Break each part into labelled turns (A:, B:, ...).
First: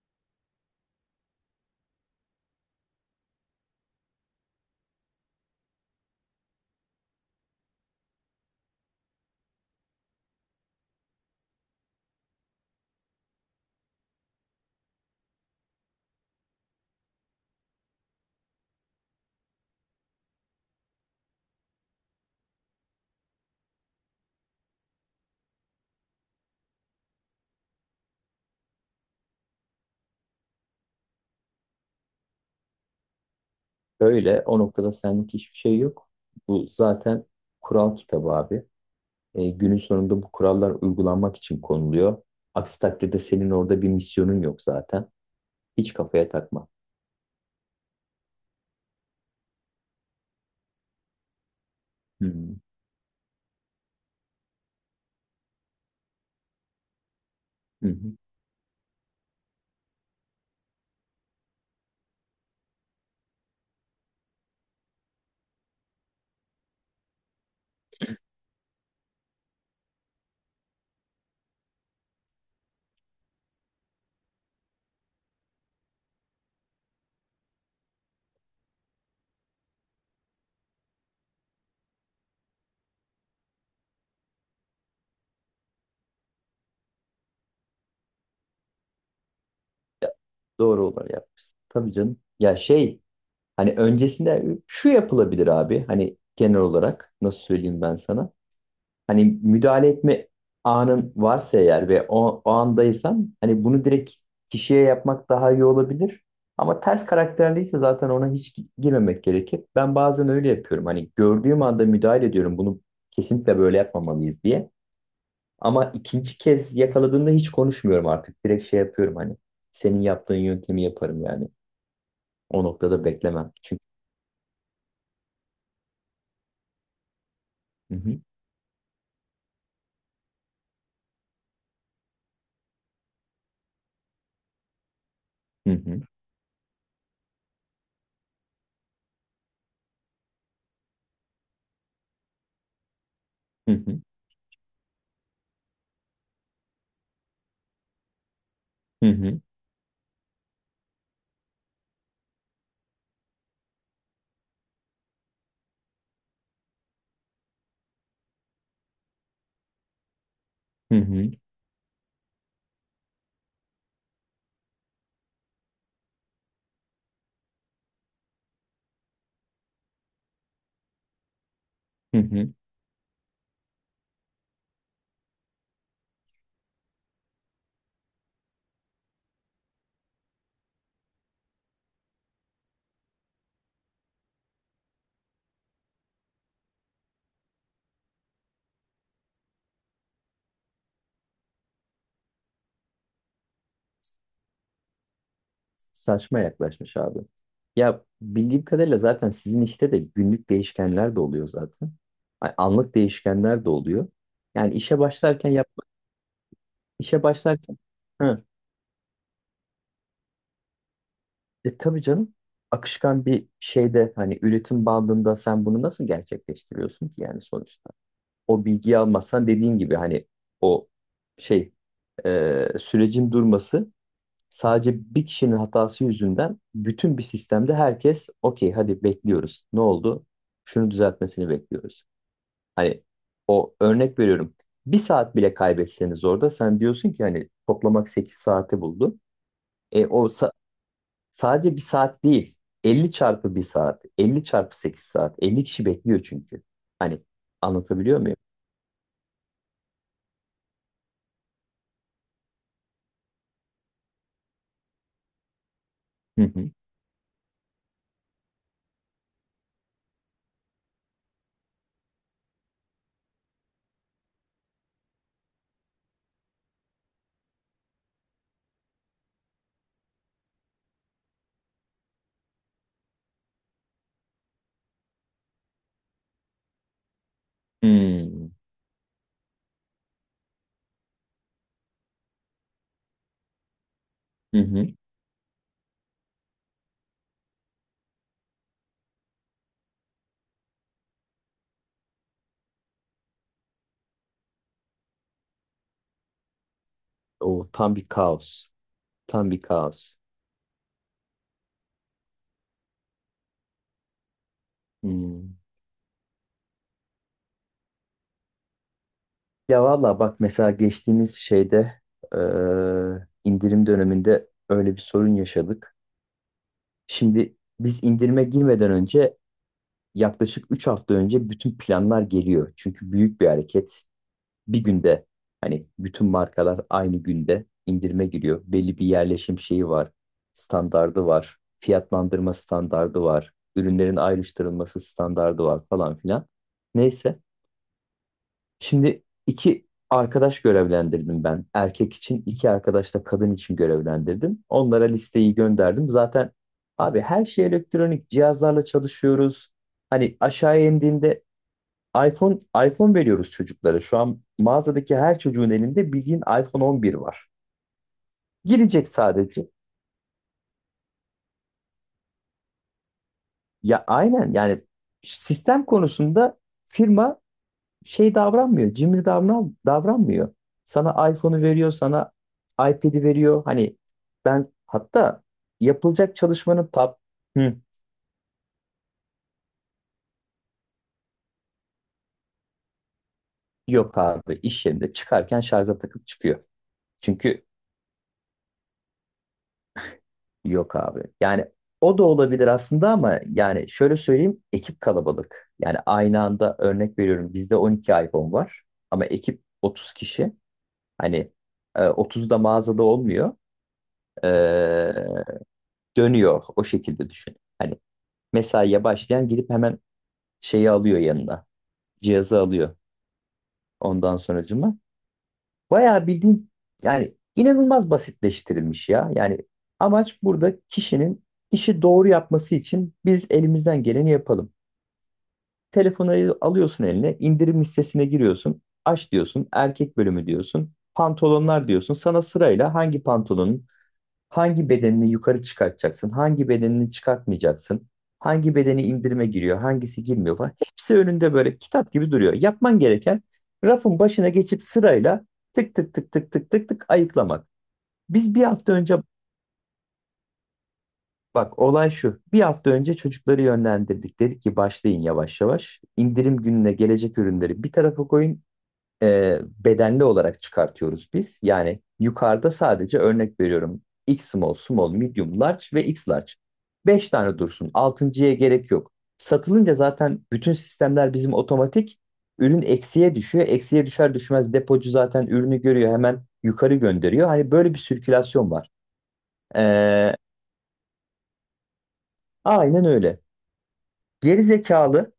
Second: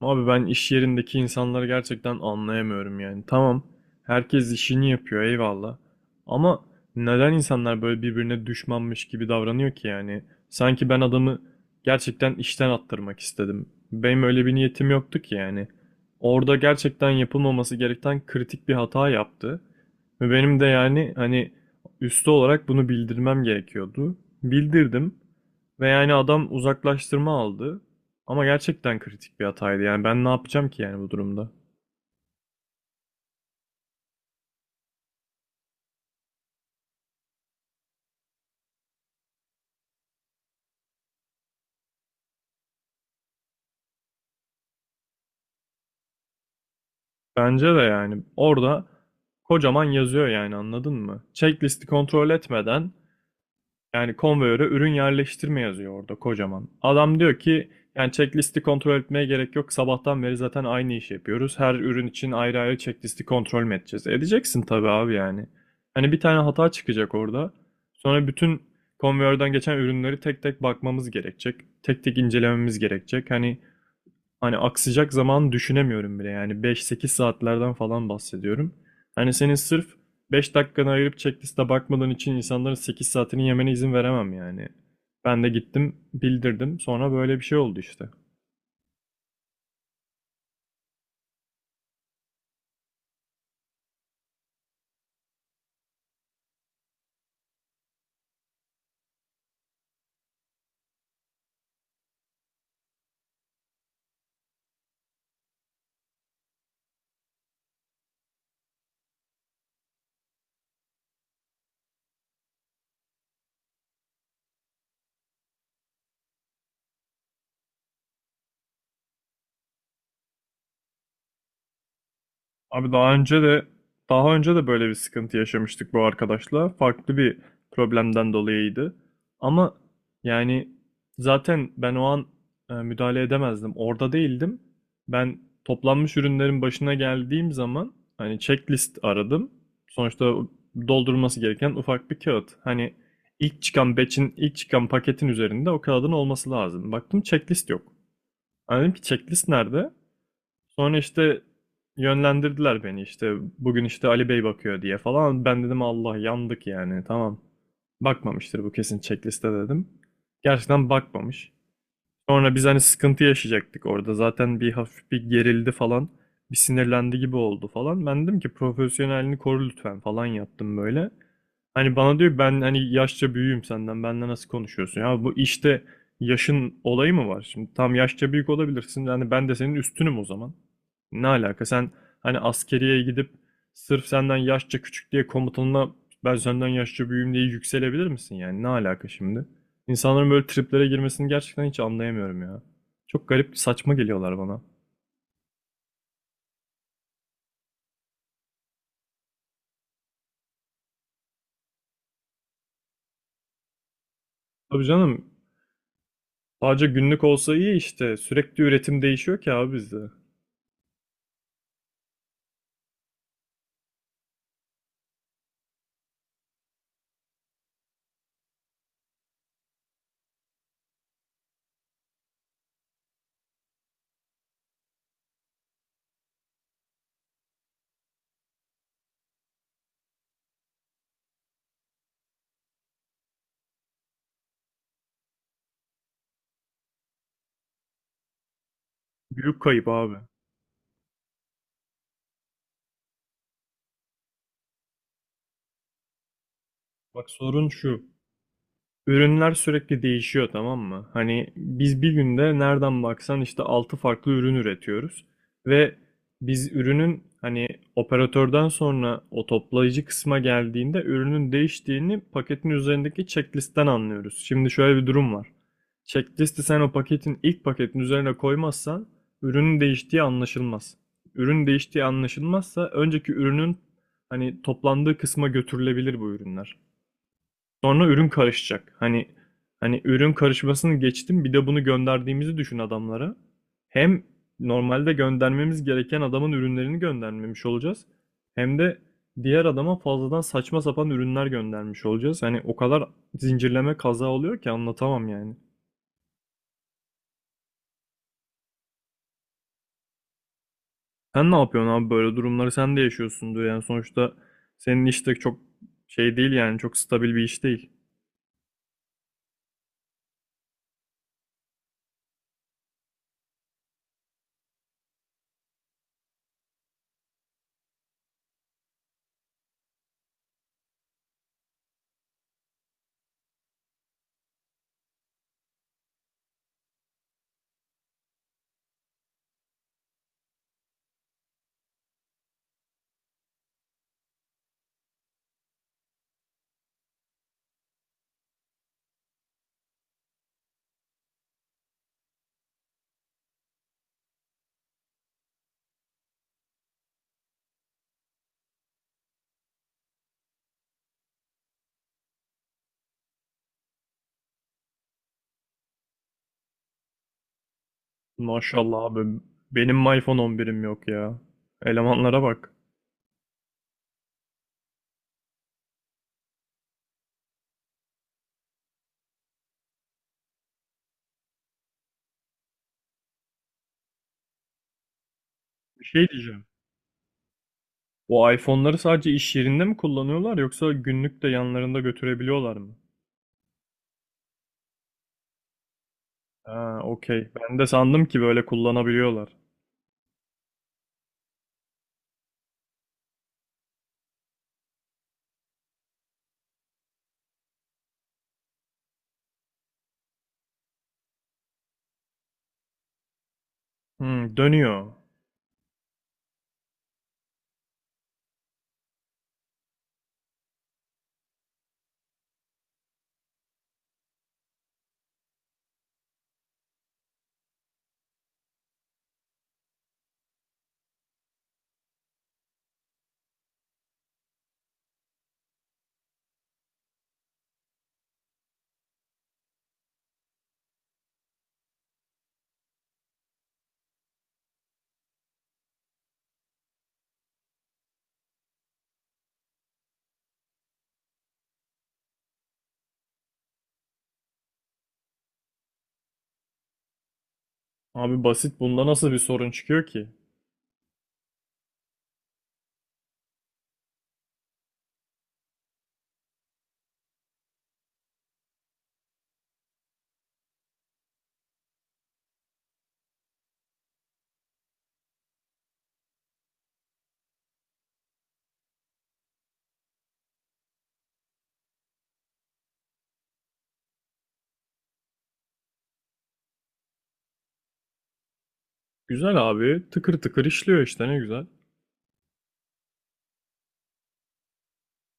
A: Abi ben iş yerindeki insanları gerçekten anlayamıyorum yani. Tamam, herkes işini yapıyor eyvallah. Ama neden insanlar böyle birbirine düşmanmış gibi davranıyor ki yani? Sanki ben adamı gerçekten işten attırmak istedim. Benim öyle bir niyetim yoktu ki yani. Orada gerçekten yapılmaması gereken kritik bir hata yaptı. Ve benim de yani hani üstü olarak bunu bildirmem gerekiyordu. Bildirdim ve yani adam uzaklaştırma aldı. Ama gerçekten kritik bir hataydı. Yani ben ne yapacağım ki yani bu durumda?
B: Öyle. O noktada senlik hiçbir şey yok. Bu zaten kural kitabı abi. Günün sonunda bu kurallar uygulanmak için konuluyor. Aksi takdirde senin orada bir misyonun yok zaten. Hiç kafaya takma.
A: Bence de yani orada kocaman yazıyor yani anladın mı? Checklisti
B: Hı
A: kontrol
B: hı.
A: etmeden yani konveyöre ürün yerleştirme yazıyor orada kocaman. Adam diyor ki
B: Hı
A: yani
B: hı.
A: checklisti kontrol etmeye gerek yok. Sabahtan beri zaten aynı işi yapıyoruz. Her ürün için ayrı ayrı checklisti kontrol mü edeceğiz? Edeceksin tabii abi yani. Hani bir tane hata çıkacak orada. Sonra bütün konveyörden geçen ürünleri tek tek bakmamız gerekecek. Tek tek incelememiz gerekecek. Hani aksayacak zaman düşünemiyorum bile. Yani 5-8 saatlerden falan bahsediyorum. Hani senin sırf 5 dakikanı ayırıp checkliste bakmadan için insanların 8 saatini yemene izin veremem yani. Ben de gittim bildirdim. Sonra böyle bir şey oldu işte.
B: Ya, doğru olanı yapmışsın. Tabii canım. Ya, hani öncesinde şu yapılabilir abi. Hani genel olarak nasıl söyleyeyim ben sana? Hani müdahale etme anın varsa eğer ve o andaysan hani bunu direkt kişiye yapmak daha iyi olabilir. Ama ters karakterliyse zaten ona hiç girmemek gerekir. Ben bazen öyle yapıyorum. Hani gördüğüm anda müdahale ediyorum. Bunu kesinlikle böyle yapmamalıyız diye. Ama ikinci kez yakaladığımda hiç konuşmuyorum artık. Direkt şey yapıyorum hani. Senin yaptığın yöntemi yaparım yani. O
A: Abi
B: noktada
A: daha önce
B: beklemem.
A: de
B: Çünkü...
A: daha önce de böyle bir sıkıntı yaşamıştık bu arkadaşla. Farklı bir
B: Hı hı.
A: problemden dolayıydı. Ama yani zaten ben o an müdahale edemezdim. Orada değildim. Ben
B: Hı hı.
A: toplanmış ürünlerin başına geldiğim zaman hani checklist aradım. Sonuçta doldurulması gereken ufak bir kağıt. Hani
B: Hı hı.
A: ilk çıkan paketin üzerinde o kağıdın olması lazım. Baktım checklist yok. Ben dedim ki
B: Hı hı.
A: checklist nerede? Sonra işte yönlendirdiler beni işte bugün işte Ali Bey bakıyor diye falan. Ben dedim Allah yandık yani tamam. Bakmamıştır bu kesin checkliste dedim. Gerçekten
B: Hı hı.
A: bakmamış. Sonra biz hani sıkıntı yaşayacaktık orada. Zaten bir hafif bir gerildi falan. Bir sinirlendi gibi oldu falan. Ben dedim ki profesyonelini koru lütfen falan yaptım böyle. Hani bana diyor
B: Hı.
A: ben hani yaşça büyüğüm senden. Benle nasıl konuşuyorsun? Ya bu işte yaşın olayı mı var? Şimdi tam yaşça büyük olabilirsin. Yani ben de senin üstünüm o zaman. Ne alaka? Sen hani askeriye gidip sırf senden yaşça küçük diye komutanına ben senden yaşça büyüğüm diye yükselebilir misin? Yani ne alaka şimdi? İnsanların böyle triplere girmesini gerçekten hiç anlayamıyorum ya. Çok garip, saçma geliyorlar bana.
B: Saçma yaklaşmış abi. Ya bildiğim kadarıyla zaten sizin işte de günlük değişkenler de oluyor zaten. Ay, anlık değişkenler de oluyor. Yani
A: Tabii canım, sadece
B: işe
A: günlük olsa iyi
B: başlarken...
A: işte.
B: Hı.
A: Sürekli üretim değişiyor ki abi bizde.
B: Tabii canım, akışkan bir şeyde hani üretim bandında sen bunu nasıl gerçekleştiriyorsun ki yani sonuçta? O bilgiyi almazsan dediğin gibi hani o şey, sürecin durması... Sadece bir kişinin hatası yüzünden bütün bir sistemde herkes okey, hadi bekliyoruz. Ne oldu? Şunu düzeltmesini bekliyoruz. Hani o, örnek veriyorum. Bir saat bile kaybetseniz orada sen diyorsun ki hani toplamak 8 saati buldu.
A: Büyük kayıp
B: E,
A: abi.
B: o sa- sadece bir saat değil. 50 çarpı bir saat. 50 çarpı 8 saat. 50 kişi bekliyor çünkü. Hani
A: Bak sorun şu.
B: anlatabiliyor muyum?
A: Ürünler sürekli değişiyor tamam mı? Hani biz bir günde nereden baksan işte 6 farklı ürün üretiyoruz ve
B: Hı hı.
A: biz ürünün hani operatörden sonra o toplayıcı kısma geldiğinde ürünün değiştiğini paketin üzerindeki checklistten anlıyoruz. Şimdi şöyle bir durum var. Checklisti sen o paketin ilk paketin üzerine koymazsan ürünün değiştiği anlaşılmaz. Ürün değiştiği anlaşılmazsa önceki ürünün hani toplandığı kısma götürülebilir bu ürünler. Sonra ürün
B: Hmm.
A: karışacak. Hani ürün karışmasını geçtim. Bir de bunu gönderdiğimizi düşün adamlara. Hem
B: Hı hı.
A: normalde göndermemiz gereken adamın ürünlerini göndermemiş olacağız. Hem de diğer adama fazladan saçma sapan ürünler göndermiş olacağız. Hani o kadar zincirleme kaza oluyor ki anlatamam yani.
B: O tam bir kaos. Tam bir kaos.
A: Sen ne yapıyorsun abi böyle durumları sen de yaşıyorsundur yani sonuçta senin iş de
B: Hmm.
A: çok şey değil yani çok stabil bir iş değil.
B: Ya valla bak mesela geçtiğimiz şeyde, e, indirim döneminde öyle bir sorun yaşadık. Şimdi biz indirime girmeden önce yaklaşık 3 hafta önce bütün planlar geliyor. Çünkü büyük bir hareket. Bir günde hani bütün markalar aynı günde indirime giriyor. Belli bir yerleşim şeyi var, standardı var, fiyatlandırma standardı var, ürünlerin ayrıştırılması standardı var falan filan. Neyse. Şimdi iki arkadaş görevlendirdim ben. Erkek için iki arkadaş da kadın için görevlendirdim. Onlara listeyi gönderdim. Zaten abi her şey elektronik cihazlarla çalışıyoruz. Hani aşağıya indiğinde iPhone iPhone veriyoruz çocuklara. Şu an mağazadaki her çocuğun elinde bildiğin iPhone 11 var.
A: Maşallah
B: Girecek
A: abi
B: sadece.
A: benim iPhone 11'im yok ya. Elemanlara bak.
B: Ya aynen yani sistem konusunda firma şey davranmıyor. Cimri davranmıyor. Sana iPhone'u veriyor, sana iPad'i veriyor. Hani ben hatta
A: Bir şey
B: yapılacak
A: diyeceğim.
B: çalışmanın tab... Hı.
A: Bu iPhone'ları sadece iş yerinde mi kullanıyorlar yoksa günlük de yanlarında götürebiliyorlar mı?
B: Yok abi, iş yerinde çıkarken şarja takıp çıkıyor.
A: Ha, okey.
B: Çünkü...
A: Ben de sandım ki böyle kullanabiliyorlar.
B: Yok abi. Yani o da olabilir aslında ama yani şöyle söyleyeyim, ekip kalabalık. Yani aynı anda örnek veriyorum bizde 12 iPhone var ama ekip 30 kişi. Hani 30 da mağazada olmuyor.
A: Hmm, dönüyor.
B: E, Dönüyor o şekilde düşün. Hani mesaiye başlayan gidip hemen şeyi alıyor yanına. Cihazı alıyor ondan sonracıma. Bayağı bildiğin yani inanılmaz basitleştirilmiş ya. Yani amaç burada kişinin işi doğru yapması için biz elimizden geleni yapalım. Telefonu alıyorsun eline, indirim listesine giriyorsun. Aç diyorsun, erkek bölümü diyorsun. Pantolonlar diyorsun. Sana sırayla hangi pantolonun... Hangi bedenini yukarı çıkartacaksın? Hangi bedenini çıkartmayacaksın? Hangi bedeni indirime giriyor? Hangisi girmiyor falan. Hepsi önünde böyle kitap gibi duruyor. Yapman gereken rafın başına geçip sırayla tık tık tık tık tık tık tık ayıklamak.
A: Abi
B: Biz bir
A: basit
B: hafta
A: bunda
B: önce...
A: nasıl bir sorun çıkıyor ki?
B: Bak, olay şu. Bir hafta önce çocukları yönlendirdik. Dedik ki başlayın yavaş yavaş. İndirim gününe gelecek ürünleri bir tarafa koyun, bedenli olarak çıkartıyoruz biz. Yani yukarıda sadece örnek veriyorum. X small, small, medium, large ve X large. Beş tane dursun. Altıncıya gerek yok. Satılınca zaten bütün sistemler bizim otomatik. Ürün eksiye düşüyor. Eksiye düşer düşmez depocu zaten ürünü görüyor. Hemen yukarı gönderiyor. Hani böyle bir sirkülasyon var.
A: Güzel abi.
B: Ee,
A: Tıkır tıkır işliyor işte ne güzel.
B: aynen öyle. Geri zekalı...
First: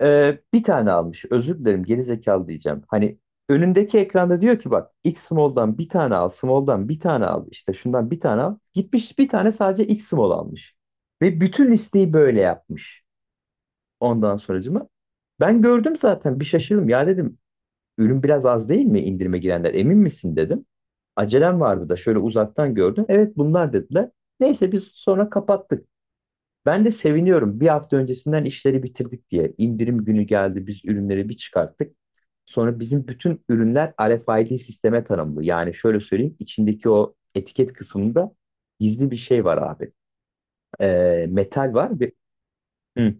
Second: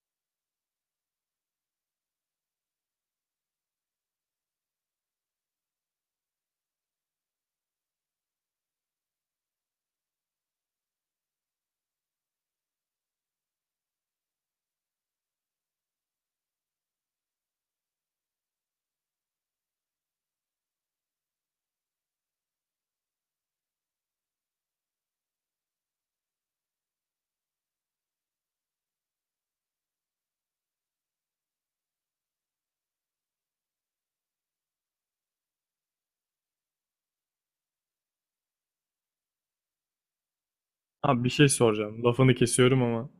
B: Bir tane almış. Özür dilerim, geri zekalı diyeceğim. Hani önündeki ekranda diyor ki bak X small'dan bir tane al, small'dan bir tane al, işte şundan bir tane al. Gitmiş bir tane sadece X small almış. Ve bütün listeyi böyle yapmış. Ondan sonracıma. Ben gördüm zaten bir şaşırdım. Ya dedim ürün biraz az değil mi, indirime girenler emin misin dedim. Acelem vardı da şöyle uzaktan gördüm. Evet bunlar dediler. Neyse biz sonra kapattık. Ben de seviniyorum. Bir hafta öncesinden işleri bitirdik diye. İndirim günü geldi. Biz ürünleri bir çıkarttık. Sonra bizim bütün ürünler R f RFID sisteme tanımlı. Yani şöyle söyleyeyim. İçindeki o etiket kısmında gizli bir şey var abi.
A: Abi bir şey
B: Metal var.
A: soracağım.
B: Bir...
A: Lafını kesiyorum ama
B: Hı,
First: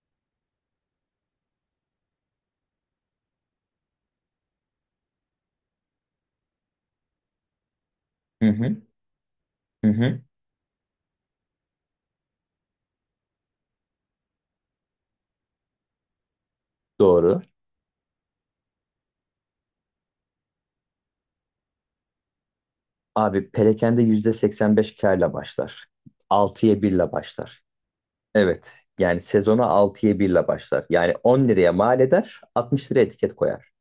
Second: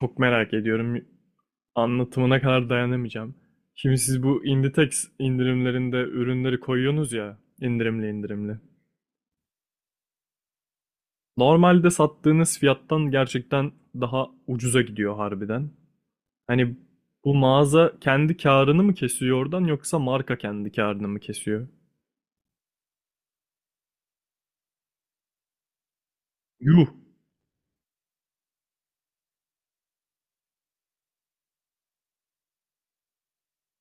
A: çok merak ediyorum. Anlatımına kadar dayanamayacağım. Şimdi siz bu Inditex indirimlerinde ürünleri koyuyorsunuz ya indirimli
B: hı,
A: indirimli.
B: hı, hı, hı.
A: Normalde sattığınız fiyattan gerçekten daha ucuza gidiyor harbiden. Hani bu
B: Doğru.
A: mağaza kendi karını mı kesiyor oradan yoksa marka kendi karını mı kesiyor?
B: Abi perakende %85 kârla başlar. 6'ya
A: Yuh!
B: 1'le başlar. Evet. Yani sezona 6'ya 1'le başlar. Yani 10 liraya mal eder, 60 liraya etiket koyar.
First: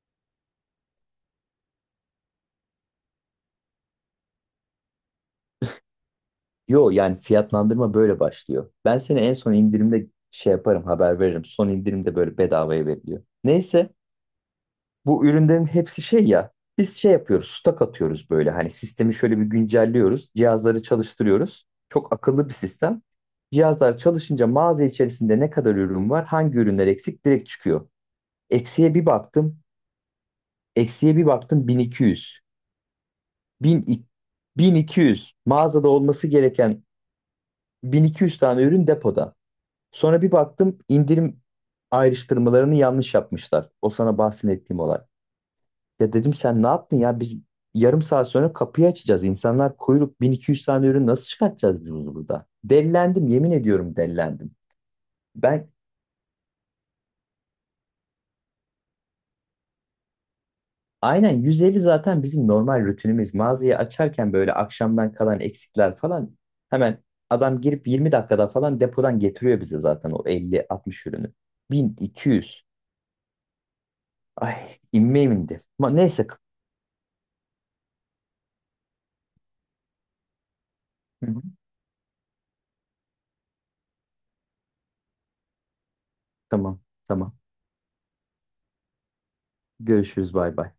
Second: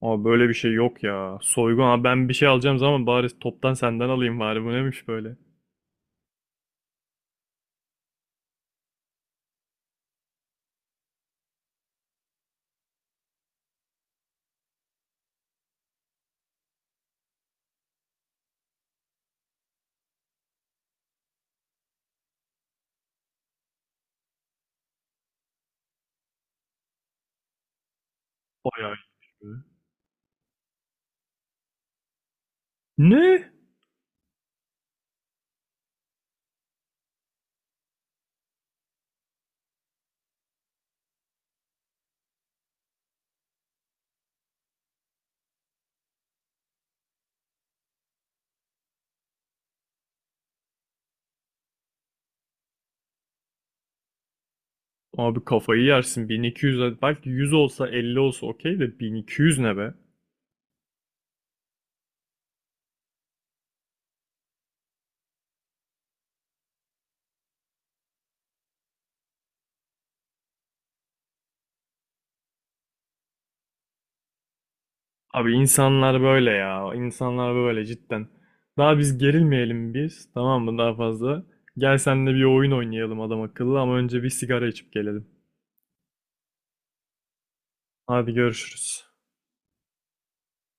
A: Aa böyle bir şey yok ya. Soygun. Aa ben bir şey alacağım zaman bari toptan senden alayım bari. Bu neymiş böyle?
B: Yo yani fiyatlandırma böyle başlıyor. Ben seni en son indirimde şey yaparım, haber veririm. Son indirimde böyle bedavaya veriliyor. Neyse bu ürünlerin hepsi şey ya, biz şey yapıyoruz, stok atıyoruz, böyle hani sistemi şöyle bir güncelliyoruz. Cihazları çalıştırıyoruz. Çok akıllı bir sistem. Cihazlar çalışınca mağaza içerisinde ne kadar ürün var, hangi ürünler eksik direkt çıkıyor.
A: Bayağı
B: Eksiye bir
A: iyiymiş
B: baktım
A: be.
B: Eksiye bir baktım 1200.
A: Ne?
B: 1000, 1200 mağazada olması gereken, 1200 tane ürün depoda. Sonra bir baktım indirim ayrıştırmalarını yanlış yapmışlar. O sana bahsettiğim olay. Ya dedim sen ne yaptın ya, biz yarım saat sonra kapıyı açacağız. İnsanlar kuyruk, 1200 tane ürün nasıl çıkartacağız biz bunu burada? Dellendim yemin ediyorum, dellendim.
A: Abi
B: Ben
A: kafayı yersin. 1.200 belki 100 olsa 50 olsa okey de 1.200 ne be?
B: aynen 150 zaten bizim normal rutinimiz. Mağazayı açarken böyle akşamdan kalan eksikler falan hemen adam girip 20 dakikada falan depodan getiriyor bize zaten o 50-60 ürünü. 1200. Ay, inmeyeyim
A: Abi
B: indi. Ama
A: insanlar
B: neyse.
A: böyle ya. İnsanlar böyle cidden. Daha biz gerilmeyelim biz. Tamam mı daha
B: Hı hı.
A: fazla? Gel seninle bir oyun oynayalım adam akıllı ama önce bir sigara içip gelelim.
B: Tamam, tamam.
A: Hadi görüşürüz.
B: Görüşürüz. Bay bay.